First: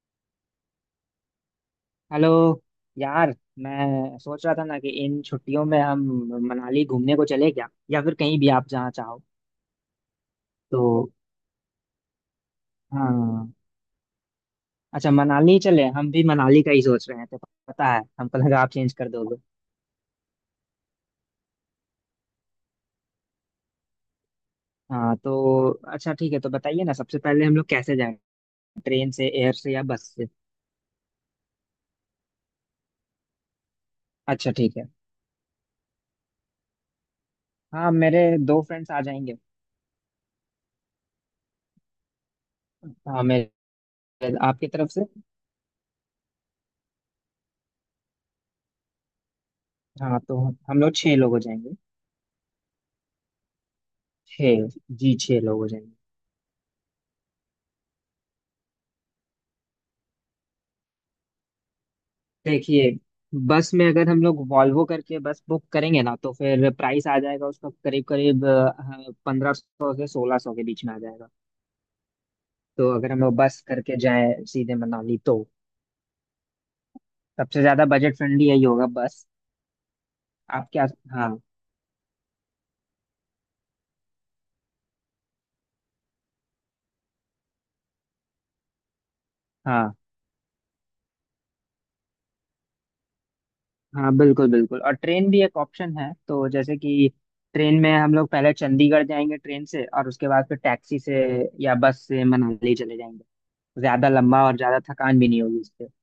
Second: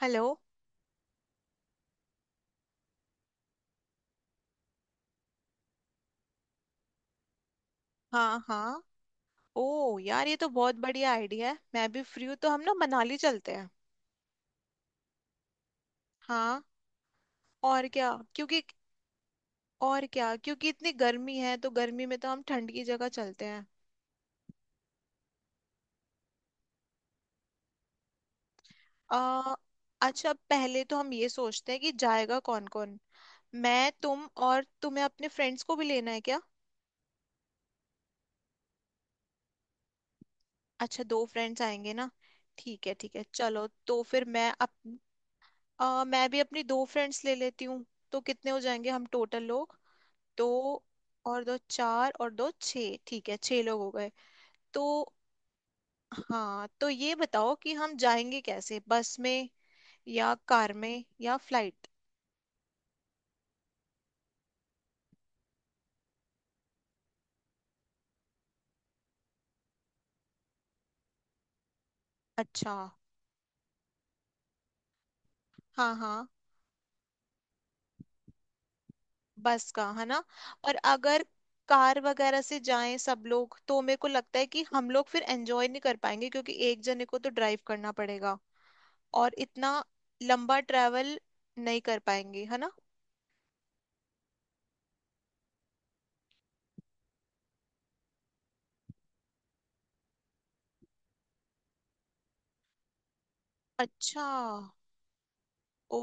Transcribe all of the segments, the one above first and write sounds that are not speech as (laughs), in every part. Hello. Hello. यार, मैं सोच रहा था ना कि इन छुट्टियों में हम मनाली घूमने को चले क्या, या फिर कहीं हाँ भी, आप हाँ। जहाँ चाहो। ओ यार, ये तो बहुत तो बढ़िया आइडिया है। मैं भी फ्री हूँ, तो हम ना मनाली चलते हाँ, हैं। अच्छा मनाली चले। हम भी हाँ। मनाली का ही सोच रहे हैं। तो और पता है, क्या हमको क्योंकि लगा आप चेंज कर दोगे। और क्या क्योंकि इतनी गर्मी है, तो गर्मी में तो हम ठंड की जगह चलते हैं। हाँ तो अच्छा ठीक है। तो बताइए ना, सबसे पहले हम लोग कैसे जाएं, ट्रेन से, एयर आ, से या बस से। अच्छा, पहले तो हम ये सोचते हैं कि जाएगा कौन कौन। मैं, तुम, अच्छा और ठीक है। तुम्हें अपने फ्रेंड्स को भी लेना है क्या? हाँ मेरे दो फ्रेंड्स आ जाएंगे। अच्छा, दो फ्रेंड्स आएंगे ना। ठीक है ठीक हाँ, है, चलो मेरे तो फिर मैं आपकी तरफ से। मैं भी अपनी दो फ्रेंड्स ले लेती हूँ। तो कितने हो जाएंगे हम टोटल लोग? हाँ तो दो हम लोग छः लोग हो और दो जाएंगे। चार, और दो छः। ठीक है, छः लोग हो गए। छः। तो जी, छः लोग हो जाएंगे। हाँ, तो ये बताओ कि हम जाएंगे कैसे, बस में या कार में या फ्लाइट? देखिए, बस में अगर हम लोग वॉल्वो करके बस बुक करेंगे ना, तो फिर प्राइस आ जाएगा उसका करीब करीब 1500 से 1600 के बीच में आ जाएगा। अच्छा। तो अगर हम लोग बस करके जाए सीधे मनाली, तो हाँ हाँ। सबसे ज्यादा बजट फ्रेंडली यही होगा, बस। बस का है ना। आप और क्या? अगर हाँ कार वगैरह से जाएं सब लोग तो मेरे को लगता है कि हम लोग फिर एंजॉय नहीं कर पाएंगे, क्योंकि एक जने को तो ड्राइव करना पड़ेगा और इतना हाँ। लंबा ट्रैवल नहीं कर पाएंगे, है ना। हाँ बिल्कुल बिल्कुल, और ट्रेन भी एक ऑप्शन है। तो जैसे कि ट्रेन में हम लोग पहले चंडीगढ़ जाएंगे ट्रेन से, और उसके बाद फिर टैक्सी से या बस से मनाली चले जाएंगे। ज्यादा अच्छा। लंबा और ज्यादा थकान भी नहीं होगी। ओ,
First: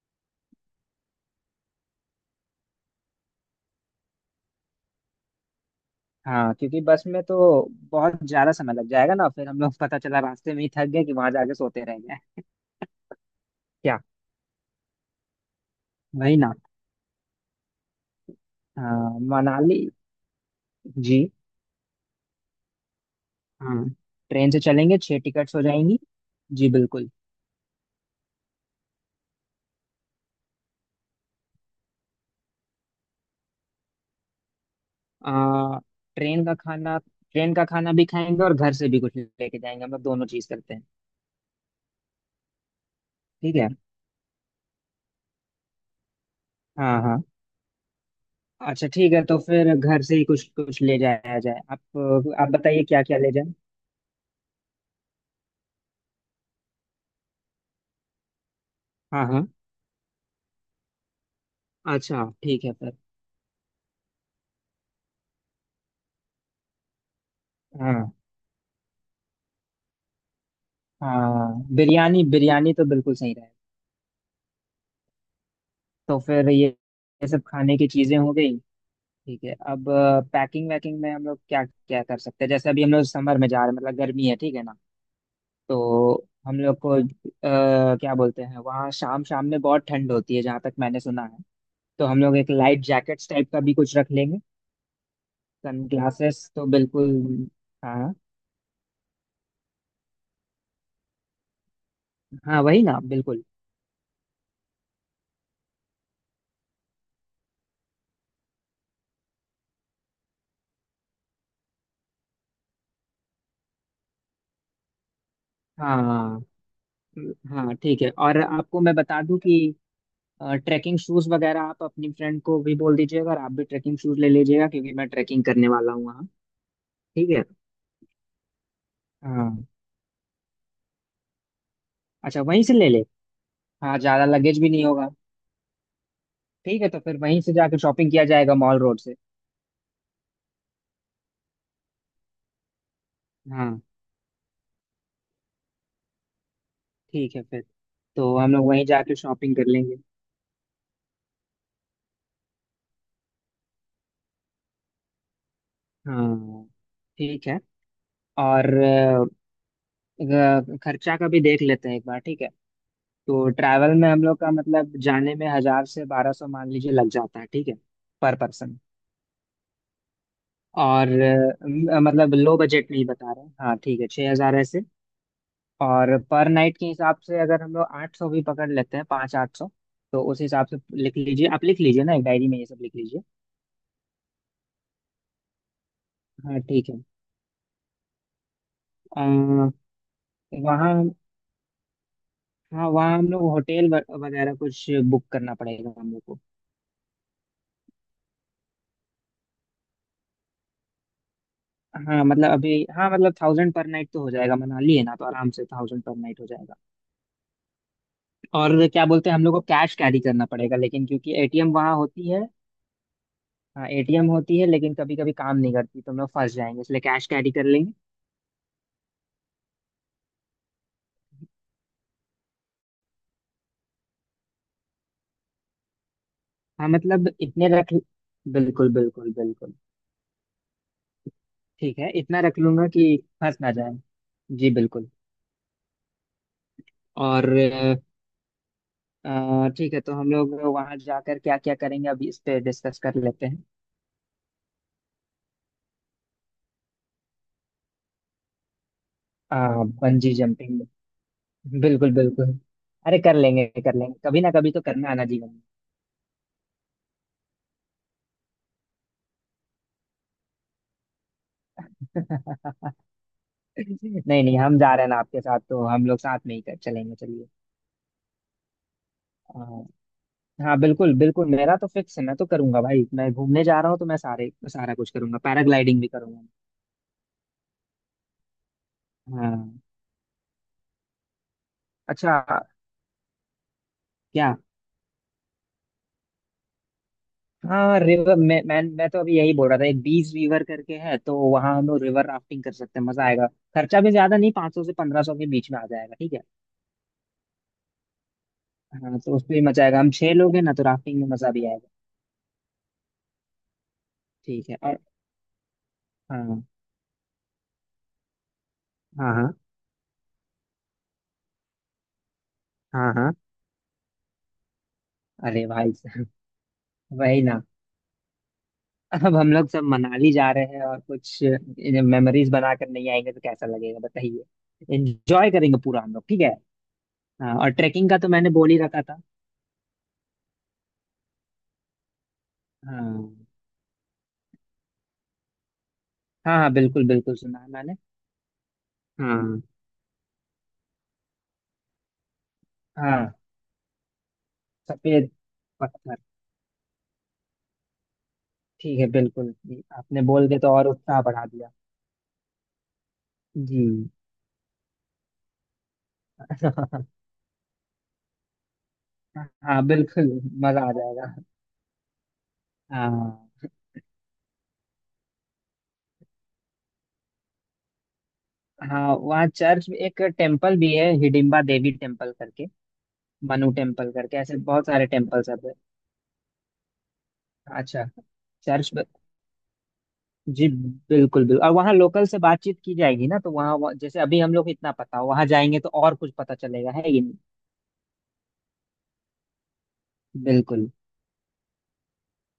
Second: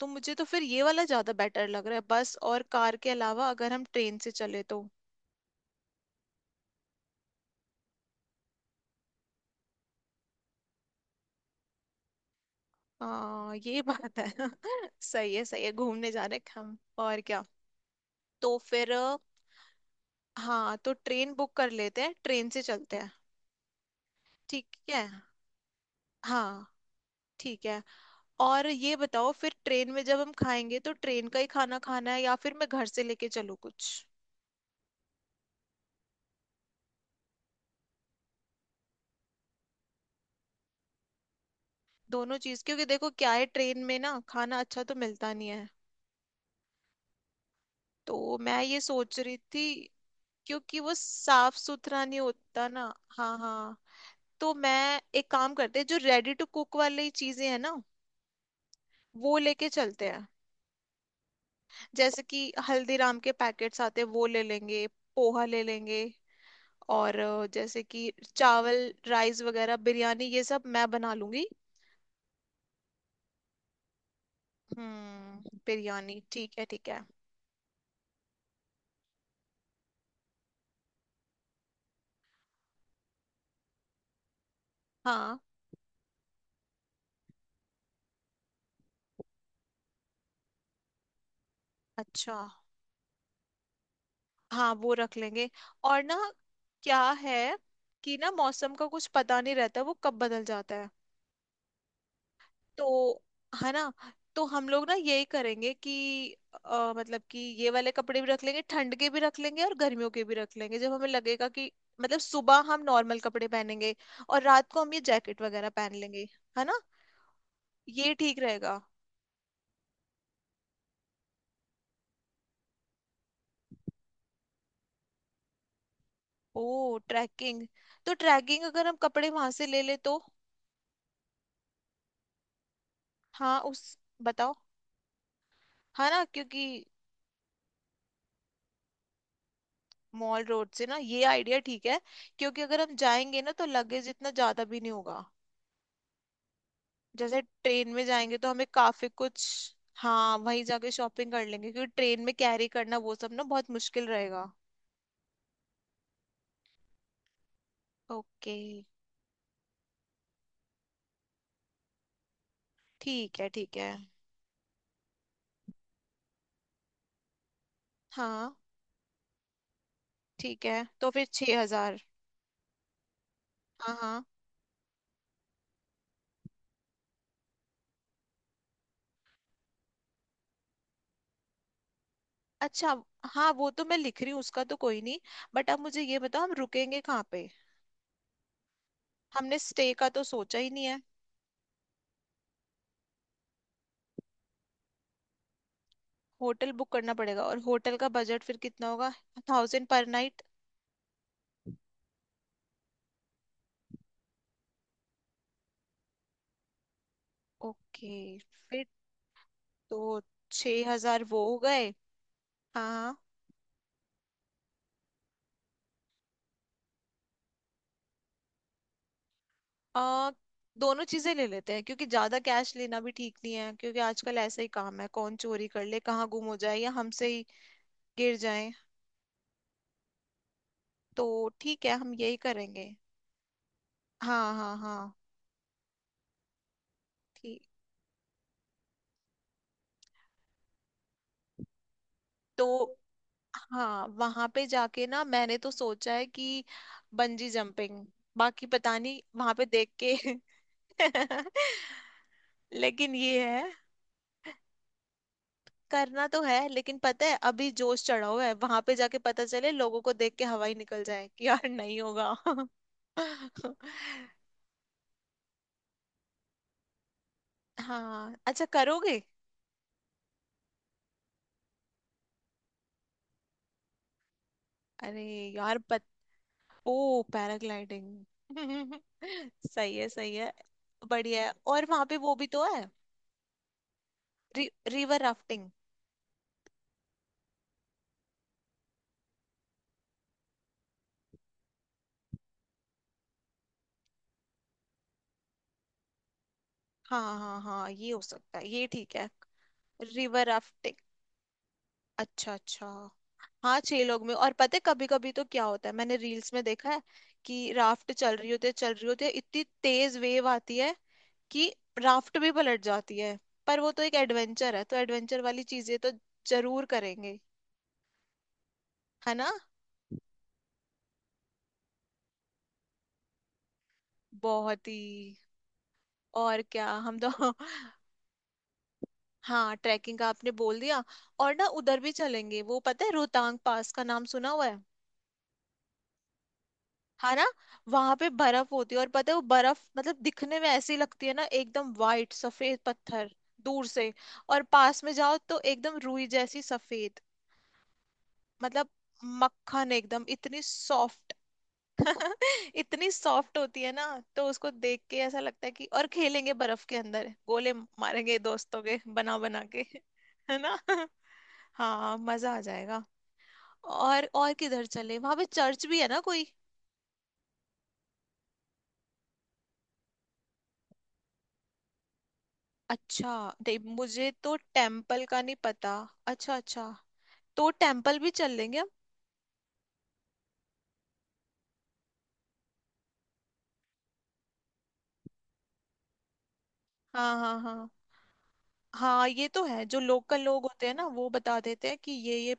तो मुझे तो फिर ये वाला ज्यादा बेटर लग रहा है, बस और कार के अलावा अगर हम ट्रेन से चले तो। हाँ क्योंकि बस में तो बहुत ज्यादा समय लग जाएगा ना, फिर हम लोग पता चला रास्ते में ही थक गए कि वहां जाके सोते रह गए। हाँ ये क्या? बात है। (laughs) सही है सही है, घूमने जा वही रहे ना। हैं हम। और क्या। तो फिर हाँ मनाली। हाँ, तो जी। ट्रेन बुक कर लेते हैं, ट्रेन से चलते हैं। हाँ ट्रेन से ठीक चलेंगे, है। छह टिकट्स हो जाएंगी। हाँ। जी बिल्कुल। ठीक है। और ये बताओ, फिर ट्रेन में जब हम खाएंगे तो ट्रेन का ही खाना खाना है या फिर मैं घर से लेके चलूँ कुछ? आ, ट्रेन का खाना, ट्रेन का खाना भी खाएंगे और घर से भी कुछ लेके जाएंगे, हम लोग दोनों चीज करते हैं। दोनों चीज, क्योंकि देखो क्या है, ठीक है। ट्रेन में ना खाना अच्छा तो मिलता नहीं है। हाँ हाँ। तो मैं ये अच्छा ठीक सोच है, रही तो थी, फिर घर से ही कुछ क्योंकि कुछ वो ले जाया साफ जाए। आप सुथरा नहीं आप होता बताइए ना। क्या क्या ले हाँ जाए। हाँ। तो मैं एक काम करते हैं, जो रेडी टू कुक वाली चीजें हैं ना, हाँ वो हाँ। लेके चलते हैं। जैसे अच्छा कि ठीक है फिर। हल्दीराम के पैकेट्स आते हैं, वो ले लेंगे। पोहा ले लेंगे। और जैसे कि हाँ चावल राइस वगैरह, बिरयानी, ये सब मैं बना लूंगी। हाँ, बिरयानी, बिरयानी तो बिल्कुल सही रहे। हम्म, तो बिरयानी फिर ठीक है ठीक है। ये सब खाने की चीजें हो गई। ठीक है अब, पैकिंग वैकिंग में हम लोग क्या क्या कर सकते हैं। जैसे अभी हम लोग समर में जा रहे हैं, मतलब गर्मी है, ठीक है ना। हाँ। तो हम लोग को क्या बोलते हैं, वहाँ शाम शाम में बहुत ठंड होती है जहाँ तक मैंने सुना है। तो हम लोग अच्छा। एक लाइट जैकेट्स टाइप का भी कुछ रख लेंगे, हाँ वो रख लेंगे। सन और ना, ग्लासेस तो क्या बिल्कुल। है हाँ कि ना, मौसम का कुछ पता नहीं रहता, वो कब बदल जाता है। हाँ वही ना तो, बिल्कुल। है ना। तो हम लोग ना यही करेंगे कि मतलब कि ये वाले कपड़े भी रख लेंगे, ठंड के भी रख लेंगे और गर्मियों के भी रख लेंगे, जब हमें लगेगा कि, मतलब सुबह हम नॉर्मल कपड़े पहनेंगे और रात को हम ये जैकेट वगैरह पहन लेंगे। हाँ है ना। हाँ ठीक है, ये ठीक और रहेगा। आपको मैं बता दूं कि ट्रैकिंग शूज वगैरह आप अपनी फ्रेंड को भी बोल दीजिएगा, और आप भी ट्रैकिंग शूज ले लीजिएगा क्योंकि मैं ट्रैकिंग करने वाला हूँ वहाँ। ओ ठीक है। ट्रैकिंग। तो ट्रैकिंग अगर हम कपड़े वहां से हाँ ले ले तो। अच्छा, वहीं से ले ले। हाँ हाँ उस। ज्यादा बताओ। लगेज भी नहीं होगा। है ना, क्योंकि। ठीक है तो फिर वहीं से जाकर शॉपिंग किया जाएगा मॉल रोड से। मॉल रोड से ना, ये आइडिया ठीक है। क्योंकि अगर हम जाएंगे ना तो हाँ लगेज इतना ज्यादा भी नहीं होगा। ठीक जैसे है फिर। ट्रेन में तो जाएंगे तो हम हमें लोग वहीं काफी जाकर कुछ। शॉपिंग कर लेंगे। हाँ वहीं जाके शॉपिंग कर लेंगे, क्योंकि ट्रेन में कैरी करना वो सब ना बहुत मुश्किल रहेगा। हाँ ठीक है। ओके। और खर्चा का भी देख लेते हैं एक बार, ठीक है। ठीक है तो ठीक है। ट्रैवल में हम लोग का मतलब जाने में 1000 से 1200 मान लीजिए लग जाता है, ठीक है, पर हाँ। पर्सन। ठीक है और तो फिर छह हजार। मतलब लो बजट नहीं बता रहे हैं। हाँ हाँ ठीक है, हाँ। 6000 ऐसे। और पर नाइट के हिसाब से अगर हम लोग 800 भी पकड़ लेते हैं, पाँच 800, तो उस हिसाब से लिख लीजिए। आप लिख लीजिए ना, एक डायरी में ये सब अच्छा। लिख लीजिए। हाँ वो तो मैं लिख रही हूँ, उसका तो कोई नहीं। बट अब मुझे ये बताओ, हम हाँ ठीक है। रुकेंगे कहाँ पे? हमने अ, स्टे का तो सोचा ही नहीं है। वहाँ, हाँ वहाँ हम लोग होटल वगैरह कुछ बुक करना पड़ेगा हम लोग को। होटल बुक करना पड़ेगा और होटल का बजट फिर कितना होगा? Thousand per night. हाँ मतलब अभी, थाउजेंड पर नाइट तो हो जाएगा, मनाली है ना, तो आराम से थाउजेंड पर नाइट हो जाएगा। ओके। और फिर। क्या बोलते हैं, हम लोग को कैश तो कैरी करना पड़ेगा छह लेकिन, हजार क्योंकि वो हो एटीएम गए। वहाँ होती है। हाँ हाँ। हाँ एटीएम होती है, लेकिन कभी कभी काम नहीं करती, तो हम लोग फंस जाएंगे, इसलिए कैश कैरी कर लेंगे। आ, दोनों चीजें ले लेते हैं, क्योंकि ज्यादा कैश लेना भी ठीक नहीं है, क्योंकि आजकल ऐसा ही काम है, कौन चोरी कर ले, कहाँ गुम हो जाए, हाँ या हमसे मतलब ही इतने रख, गिर जाए। बिल्कुल बिल्कुल बिल्कुल। तो ठीक है, ठीक है, हम यही इतना रख लूंगा करेंगे। कि फंस ना जाए। हाँ जी हाँ बिल्कुल। हाँ। और ठीक। ठीक है, तो हम लोग वहां जाकर क्या क्या करेंगे अभी इस पे तो डिस्कस कर लेते हैं। हाँ, वहां पे जाके ना मैंने तो सोचा है कि बंजी जंपिंग। बाकी पता नहीं वहां पे देख के। बंजी जंपिंग, (laughs) बिल्कुल बिल्कुल। लेकिन अरे कर ये है, लेंगे कर लेंगे, कभी ना कभी तो करना आना जीवन में। करना तो है, लेकिन पता है अभी जोश चढ़ा हुआ है, वहां पे जाके पता चले लोगों को देख के हवा ही निकल जाए कि यार नहीं होगा। (laughs) (laughs) नहीं नहीं, हम जा रहे हैं ना आपके साथ, तो हम लोग साथ में ही कर चलेंगे, चलिए। हाँ अच्छा करोगे। हाँ बिल्कुल बिल्कुल, मेरा तो फिक्स है, मैं तो करूंगा भाई। मैं घूमने जा रहा हूँ तो मैं सारे सारा कुछ अरे करूंगा, यार पैराग्लाइडिंग भी करूंगा। ओ पैराग्लाइडिंग। (laughs) हाँ सही है सही है। बढ़िया है, और वहां पे वो अच्छा। भी तो है, क्या? River rafting. हाँ रिवर, मैं तो अभी यही बोल रहा था, एक बीच रिवर करके है, तो वहाँ हम लोग रिवर राफ्टिंग कर सकते हैं, मजा आएगा। खर्चा भी ज्यादा नहीं, 500 से 1500 के बीच में आ जाएगा, ठीक है। हाँ हाँ हाँ, ये हो सकता है, ये ठीक हाँ, है। तो उसमें भी मजा आएगा, हम छह रिवर लोग हैं ना तो राफ्टिंग। राफ्टिंग में मजा भी आएगा। अच्छा अच्छा। हाँ छह लोग में। और ठीक पता है है और। कभी कभी तो क्या होता है, मैंने रील्स में हाँ देखा है कि राफ्ट चल रही होती है, चल रही होती है, हाँ हाँ इतनी तेज वेव आती है कि राफ्ट भी पलट हाँ जाती हाँ। है। पर वो तो एक एडवेंचर है, तो एडवेंचर वाली अरे भाई, (laughs) चीजें तो साहब, जरूर करेंगे। वही ना। है अब ना। हम लोग सब मनाली जा रहे हैं और कुछ मेमोरीज बनाकर नहीं आएंगे तो कैसा लगेगा बहुत बताइए। ही। एंजॉय करेंगे पूरा हम लोग, ठीक है। और क्या हम तो। हाँ, और (laughs) ट्रैकिंग का तो मैंने बोल ही रखा था। हाँ, ट्रैकिंग का आपने बोल दिया। और ना, उधर भी चलेंगे, वो पता है हाँ रोहतांग पास का नाम सुना हुआ है। हाँ हाँ बिल्कुल हाँ बिल्कुल, ना। सुना है मैंने। वहां पे बर्फ होती है, और पता है वो हाँ बर्फ मतलब दिखने में ऐसी लगती है ना, एकदम वाइट सफेद पत्थर। हाँ, दूर से। और पास में सफेद जाओ तो एकदम पत्थर। रुई जैसी सफेद। मतलब ठीक है बिल्कुल, ये मक्खन, आपने एकदम बोल के इतनी तो और उत्साह सॉफ्ट। बढ़ा दिया। (laughs) इतनी सॉफ्ट होती है ना। जी। तो उसको देख के ऐसा लगता है कि और खेलेंगे बर्फ के (laughs) अंदर, गोले मारेंगे दोस्तों के, बना बना हाँ के। बिल्कुल, (laughs) है ना। मजा आ (laughs) जाएगा। हाँ मजा आ जाएगा। हाँ। और किधर चले, वहां पे चर्च भी है ना कोई? हाँ वहाँ चर्च में, एक टेम्पल भी है हिडिम्बा देवी टेम्पल करके, अच्छा। मनु नहीं, टेम्पल मुझे करके, तो ऐसे बहुत सारे टेम्पल का टेम्पल्स हैं। नहीं पता। अच्छा अच्छा। तो अच्छा। टेम्पल भी चल लेंगे हम। चर्च जी, बिल्कुल बिल्कुल, और वहाँ लोकल से बातचीत की जाएगी ना, तो वहाँ वहाँ- जैसे अभी हम लोग को इतना पता हो, वहाँ जाएंगे तो और कुछ पता चलेगा, है ये हाँ नहीं। हाँ हाँ। हाँ ये तो है, जो लोकल लोग होते बिल्कुल। हैं ना वो बता देते हैं कि ये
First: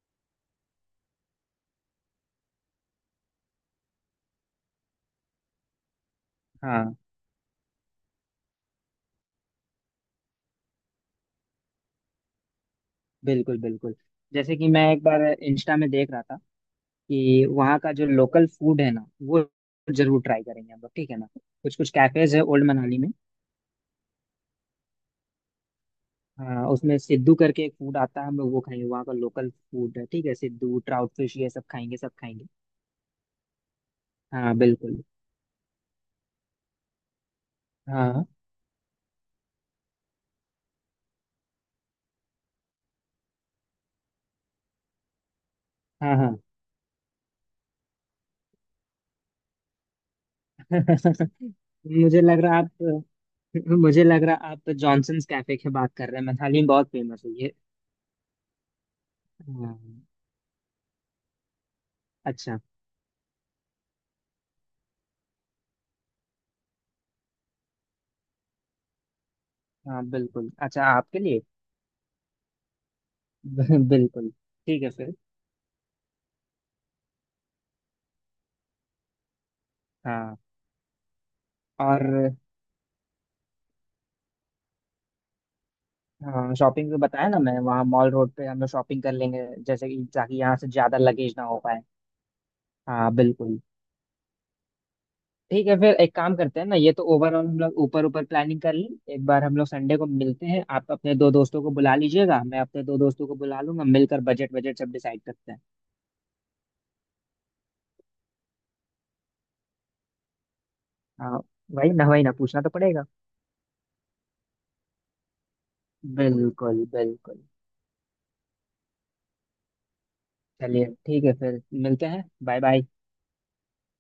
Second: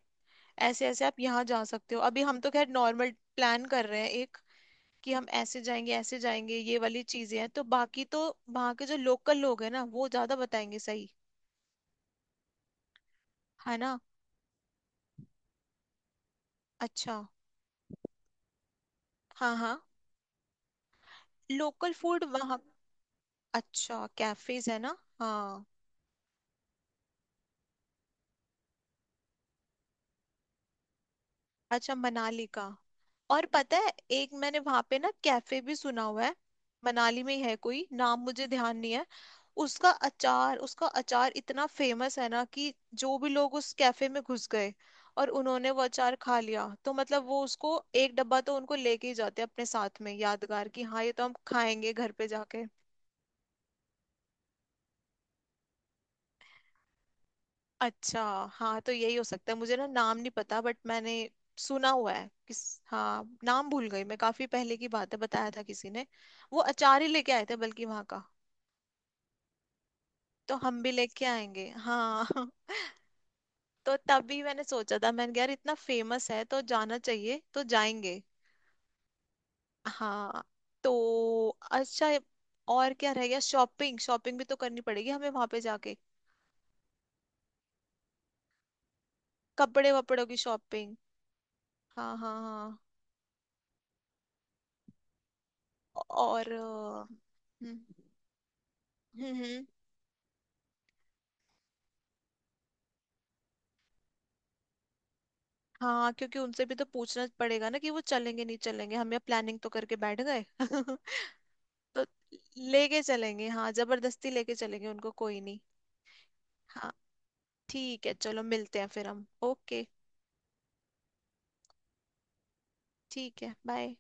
ऐसे ऐसे आप यहाँ जा सकते हो। अभी हम तो खैर नॉर्मल प्लान कर रहे हैं, एक कि हम ऐसे जाएंगे ऐसे जाएंगे, ये हाँ वाली चीजें हैं, तो बाकी तो वहाँ के जो लोकल लोग हैं ना वो ज्यादा बताएंगे सही। बिल्कुल है बिल्कुल। ना। जैसे कि मैं एक बार इंस्टा में देख रहा था अच्छा। कि वहाँ का जो लोकल फूड है ना, वो हाँ हाँ। जरूर ट्राई करेंगे हम लोग, ठीक है ना। कुछ कुछ लोकल फूड कैफेज है वहाँ। ओल्ड मनाली में। अच्छा, कैफेज है ना। हाँ। हाँ उसमें सिद्धू करके एक फूड आता है, हम लोग वो खाएंगे, वहाँ का लोकल फूड है, ठीक है। सिद्धू, ट्राउट फिश, ये सब अच्छा, खाएंगे, सब मनाली खाएंगे। का। और पता है एक हाँ मैंने वहां पे बिल्कुल। ना कैफे भी सुना हुआ है। मनाली में ही है, कोई नाम हाँ मुझे ध्यान नहीं है। उसका अचार, उसका अचार इतना फेमस है ना कि जो भी लोग उस कैफे में घुस गए और उन्होंने वो अचार हाँ खा हाँ। लिया, तो मतलब वो उसको एक डब्बा तो उनको लेके ही जाते हैं अपने साथ में यादगार, कि हाँ ये तो हम खाएंगे घर मुझे पे लग रहा जाके। आप मुझे लग रहा आप जॉनसन्स कैफे की बात कर रहे हैं, मैथाली में बहुत फेमस है ये। अच्छा। हाँ तो यही हो सकता है, हाँ। मुझे ना नाम नहीं पता, बट मैंने सुना हुआ है अच्छा। किस। हाँ, नाम भूल गई मैं, काफी पहले की बात है, बताया था किसी ने। वो अचार ही लेके आए थे बल्कि वहां का। हाँ बिल्कुल, तो हम अच्छा भी आपके लेके लिए। आएंगे हाँ। (laughs) (laughs) तो बिल्कुल। तभी मैंने ठीक है सोचा था, फिर। मैंने कहा, यार इतना फेमस है तो जाना चाहिए, तो जाएंगे। हाँ। हाँ। तो और अच्छा। और क्या रह गया, शॉपिंग, शॉपिंग भी तो करनी पड़ेगी हमें वहां पे जाके। हाँ, शॉपिंग तो बताया ना, मैं वहाँ मॉल रोड पे हम लोग शॉपिंग कर लेंगे, जैसे कपड़े कि वपड़ों ताकि की यहाँ से शॉपिंग। ज्यादा लगेज ना हो पाए। हाँ हाँ हाँ। हाँ बिल्कुल। ठीक है फिर, एक काम और करते हैं ना, ये तो ओवरऑल हम लोग हम्म ऊपर ऊपर प्लानिंग कर लें, एक हम्म बार हम हम्म। लोग संडे को मिलते हैं। आप अपने दो दोस्तों को बुला लीजिएगा, मैं अपने दो दोस्तों को बुला लूंगा, मिलकर बजट, बजट सब डिसाइड करते हैं। हाँ क्योंकि उनसे भी तो पूछना पड़ेगा ना कि वो चलेंगे नहीं चलेंगे, हम यहाँ प्लानिंग तो करके बैठ गए। (laughs) हाँ वही तो ना वही ना, पूछना तो लेके पड़ेगा। चलेंगे, हाँ जबरदस्ती लेके चलेंगे उनको, कोई नहीं। बिल्कुल हाँ। बिल्कुल। ठीक है चलो, मिलते हैं फिर हम। ओके चलिए ठीक है फिर मिलते हैं, बाय बाय। ठीक है। बाय।